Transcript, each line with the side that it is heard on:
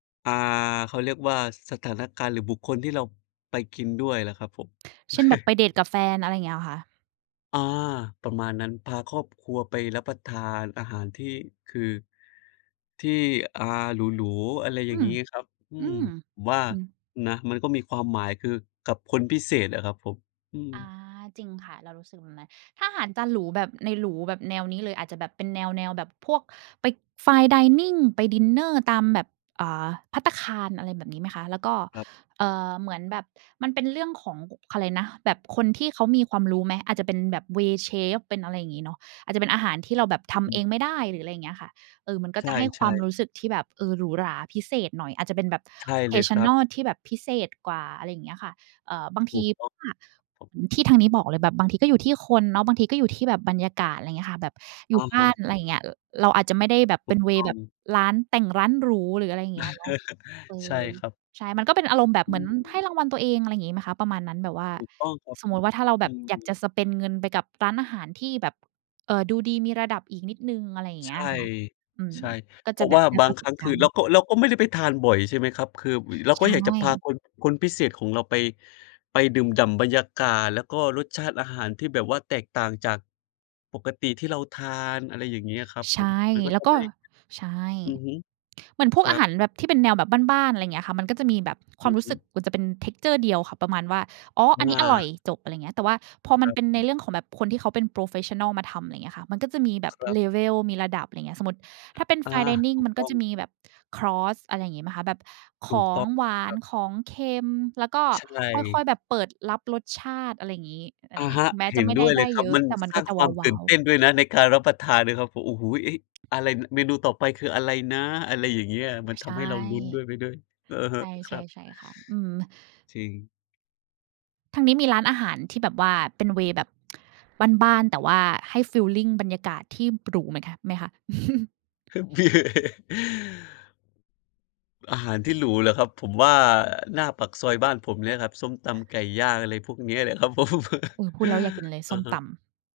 left: อา เขาเรียกว่า สถานการณ์หรือบุคคลที่เราไปกินด้วยล่ะครับผม
right: เช่น แบบไปเดตกับแฟน อะไรเงี้ยเหรอคะ?
left: อา ประมาณนั้นพาครอบครัวไปรับประทานอาหารที่ คือ ที่ อ่า หรู ๆ อะไรอย่
right: อื
left: าง
right: ม
left: งี้ครับ อื
right: อื
left: อ
right: ม
left: ผมว่า
right: อืม
left: นะ มันก็มีความหมาย คือกับคนพิเศษอะครับผม อือ
right: อา จริงค่ะ เรารู้สึกแบบนั้น ถ้าอาหารจานหรูแบบ ในหรูแบบแนวนี้เลย อาจจะแบบเป็นแนว ๆ แบบพวกไป fine dining ไปดินเนอร์ตามแบบ เอ่อ ภัตตาคาร อะไรแบบนี้ไหมคะ แล้วก็
left: ครับ
right: เอ่อ เหมือนแบบ มันเป็นเรื่องของ ข อะไรนะ แบบคนที่เขามีความรู้ไหม อาจจะเป็นแบบ เวย์ เชฟ เป็นอะไรอย่างงี้เนาะ อาจจะเป็นอาหารที่เราแบบท
left: อ
right: ำเอ
left: ืม
right: งไม่ได้ หรืออะไรอย่างเงี้ยค่ะ เออ มันก็
left: ใ
right: จะให้ค
left: ช
right: วา
left: ่
right: มร
left: ๆ
right: ู้สึกที่แบบ เออ หรูหราพิเศษหน่อย อาจจะเป็นแบบ
left: ใช่เลยครับ
right: traditional ที่แบบพิเศษกว่า อะไรอย่างเงี้ยค่ะ เอ่อ บางท
left: ถ
right: ี
left: ูกต้อง
right: ถ้า
left: ครับ
right: ที่ทางนี้บอกเลย แบบบางทีก็อยู่ที่คนเนาะ บางทีก็อยู่ที่แบบบรรยากาศ อะไรเงี้ยค่ะ แบบอยู
left: อ
right: ่
left: ะ
right: บ
left: ฮ
right: ้
left: ะ
right: าน อะ
left: อื
right: ไร
left: ม
right: อย่าง
left: ค
right: เ
left: ร
right: งี
left: ั
right: ้
left: บ
right: ย ร เราอาจจะไม่ได้แบบ
left: ถ
right: เ
left: ู
right: ป็น
left: ก
right: เว
left: ต
right: ย์
left: ้อ
right: แบบ
left: ง
right: ร้านแต่งร้านหรู หรืออะไรอย่างเงี้ยเนาะ เอ
left: ใช่
right: อ
left: ครับ
right: ใช่ มันก็เป็นอารมณ์แบบ
left: อ
right: เหมื
left: ื
right: อนให้
left: ม
right: รางวัลตัวเอง อะไรงี้ไหมคะ ประมาณนั้น แบบว่า
left: ถูกต้องครับ
right: สมมติว่าถ้าเราแ
left: อ
right: บ
left: ื
right: บอยากจ
left: ม
right: ะ spend เงินไปกับร้านอาหารที่แบบ เอ่อ ดูดีมีระดับอีกนิดหนึ่ง อะไรอย่างเ
left: ใ
right: ง
left: ช
right: ี้ย
left: ่
right: ค่ะ อืม
left: ใช่
right: ก็
left: เพ
right: จ
left: ร
right: ะ
left: าะ
right: แบ
left: ว
right: บ
left: ่า
right: ได้
left: บา
right: ป
left: ง
right: ระ
left: ค
right: ส
left: รั
right: บ
left: ้ง
right: ก
left: ค
right: า
left: ือ
right: รณ์
left: เ
right: เ
left: ร
right: นา
left: าก็
right: ะ
left: เราก็ไม่ได้ไปทานบ่อย ใช่ไหมครับ คือ ว เรา
right: ใช
left: ก็อยากจะพา
right: ่
left: คน คนพิเศษของเราไป ไปดื่มด่ำบรรยากาศ แล้วก็รสชาติอาหารที่แบบว่าแตกต่างจาก ปกติที่เราทาน อะไรอย่างงี้อะครับ
right: ใช
left: ผ
right: ่
left: ม มันก็
right: แล้
left: จ
right: ว
left: ะ
right: ก็
left: ไม่
right: ใช่
left: อือฮึ
right: เหมือนพ
left: ค
right: วก
left: ร
right: อ
left: ั
right: าห
left: บ
right: ารแบบ ที่เป็นแนวแบบบ้าน ๆ อะไรเงี้ยค่ะ มันก็จะมีแบบค
left: อ
right: วา
left: ื
right: ม
left: อ
right: รู
left: ฮ
right: ้
left: ึ
right: สึกกว่าจะเป็น texture เดียวค่ะ ประมาณว่า "อ๋อ อัน
left: ง
right: นี้อร่อ
left: า
right: ย" จบ อะไรอย่างเงี้ย แต่ว่าพอม
left: ค
right: ันเป็นใน
left: รับ
right: เรื่องของแบบคนที่เขาเป็น โพรเฟสชันนัล มาทำ อะไรอย่างเงี้ยค่ะ มันก็จะมีแบบ
left: ครับ
right: level มีระดับ อะไรอย่างเงี้ย สมมุติถ้าเป็น
left: อา
right: fine
left: ถ
right: dining
left: ูก
right: มัน
left: ต
right: ก็
left: ้อ
right: จ
left: ง
right: ะมีแบบคอร์ส อะไรงี้ไหมคะ แบบข
left: ถูก
right: อ
left: ต
right: ง
left: ้อง
right: หวา
left: ค
right: น
left: รับ
right: ของเค็ม แล้วก็
left: ใช
right: ค่อ
left: ่
right: ย ๆ แบบเปิดรับรสชาติ อะไรงี้ อะไ
left: อ
right: ร
left: ะ
right: งี
left: ฮ
right: ้
left: ะ
right: ถึงแม้
left: เห
right: จะ
left: ็น
right: ไม่
left: ด
right: ไ
left: ้
right: ด้
left: วยเ
right: ไ
left: ล
right: ด
left: ย
right: ้
left: ครั
right: เย
left: บ
right: อะ
left: มัน
right: แต่มัน
left: สร้
right: ก็
left: าง
right: จะ
left: ความ
right: ว
left: ต
right: ้
left: ื่
right: า
left: น
right: ว
left: เต
right: ๆ
left: ้นด้วยนะ ในการรับประทานนะครับผม "โอ้โฮ! เอ๊ะ! อะไร เมนูต่อไปคืออะไรนะ?" อะไรอย่างเงี้ย มัน
right: ใ
left: ท
right: ช่
left: ำให้เราลุ้นด้วย ไปด้วย อือฮ
right: ใ
left: ึ
right: ช
left: คร
right: ่
left: ับ
right: ๆ ใช่ค่ะ อืม
left: จริง
right: ทางนี้มีร้านอาหารที่แบบว่าเป็น เวย์ แบบ บ้าน ๆ แต่ว่าให้ฟีลลิงบรรยากาศที่หรูเหมือนคะ ไหมคะ?
left: อาหารที่หรูเหรอครับ? ผมว่าหน้าปากซอยบ้านผมเนี่ยครับ ส้มตำไก่ย่าง อะไรพวกเนี้ยแหละ ครับผม
right: เออ พูดแล้วอยากกินเลย ส
left: อะ
right: ้ม
left: ฮ
right: ต
left: ะ
right: ำ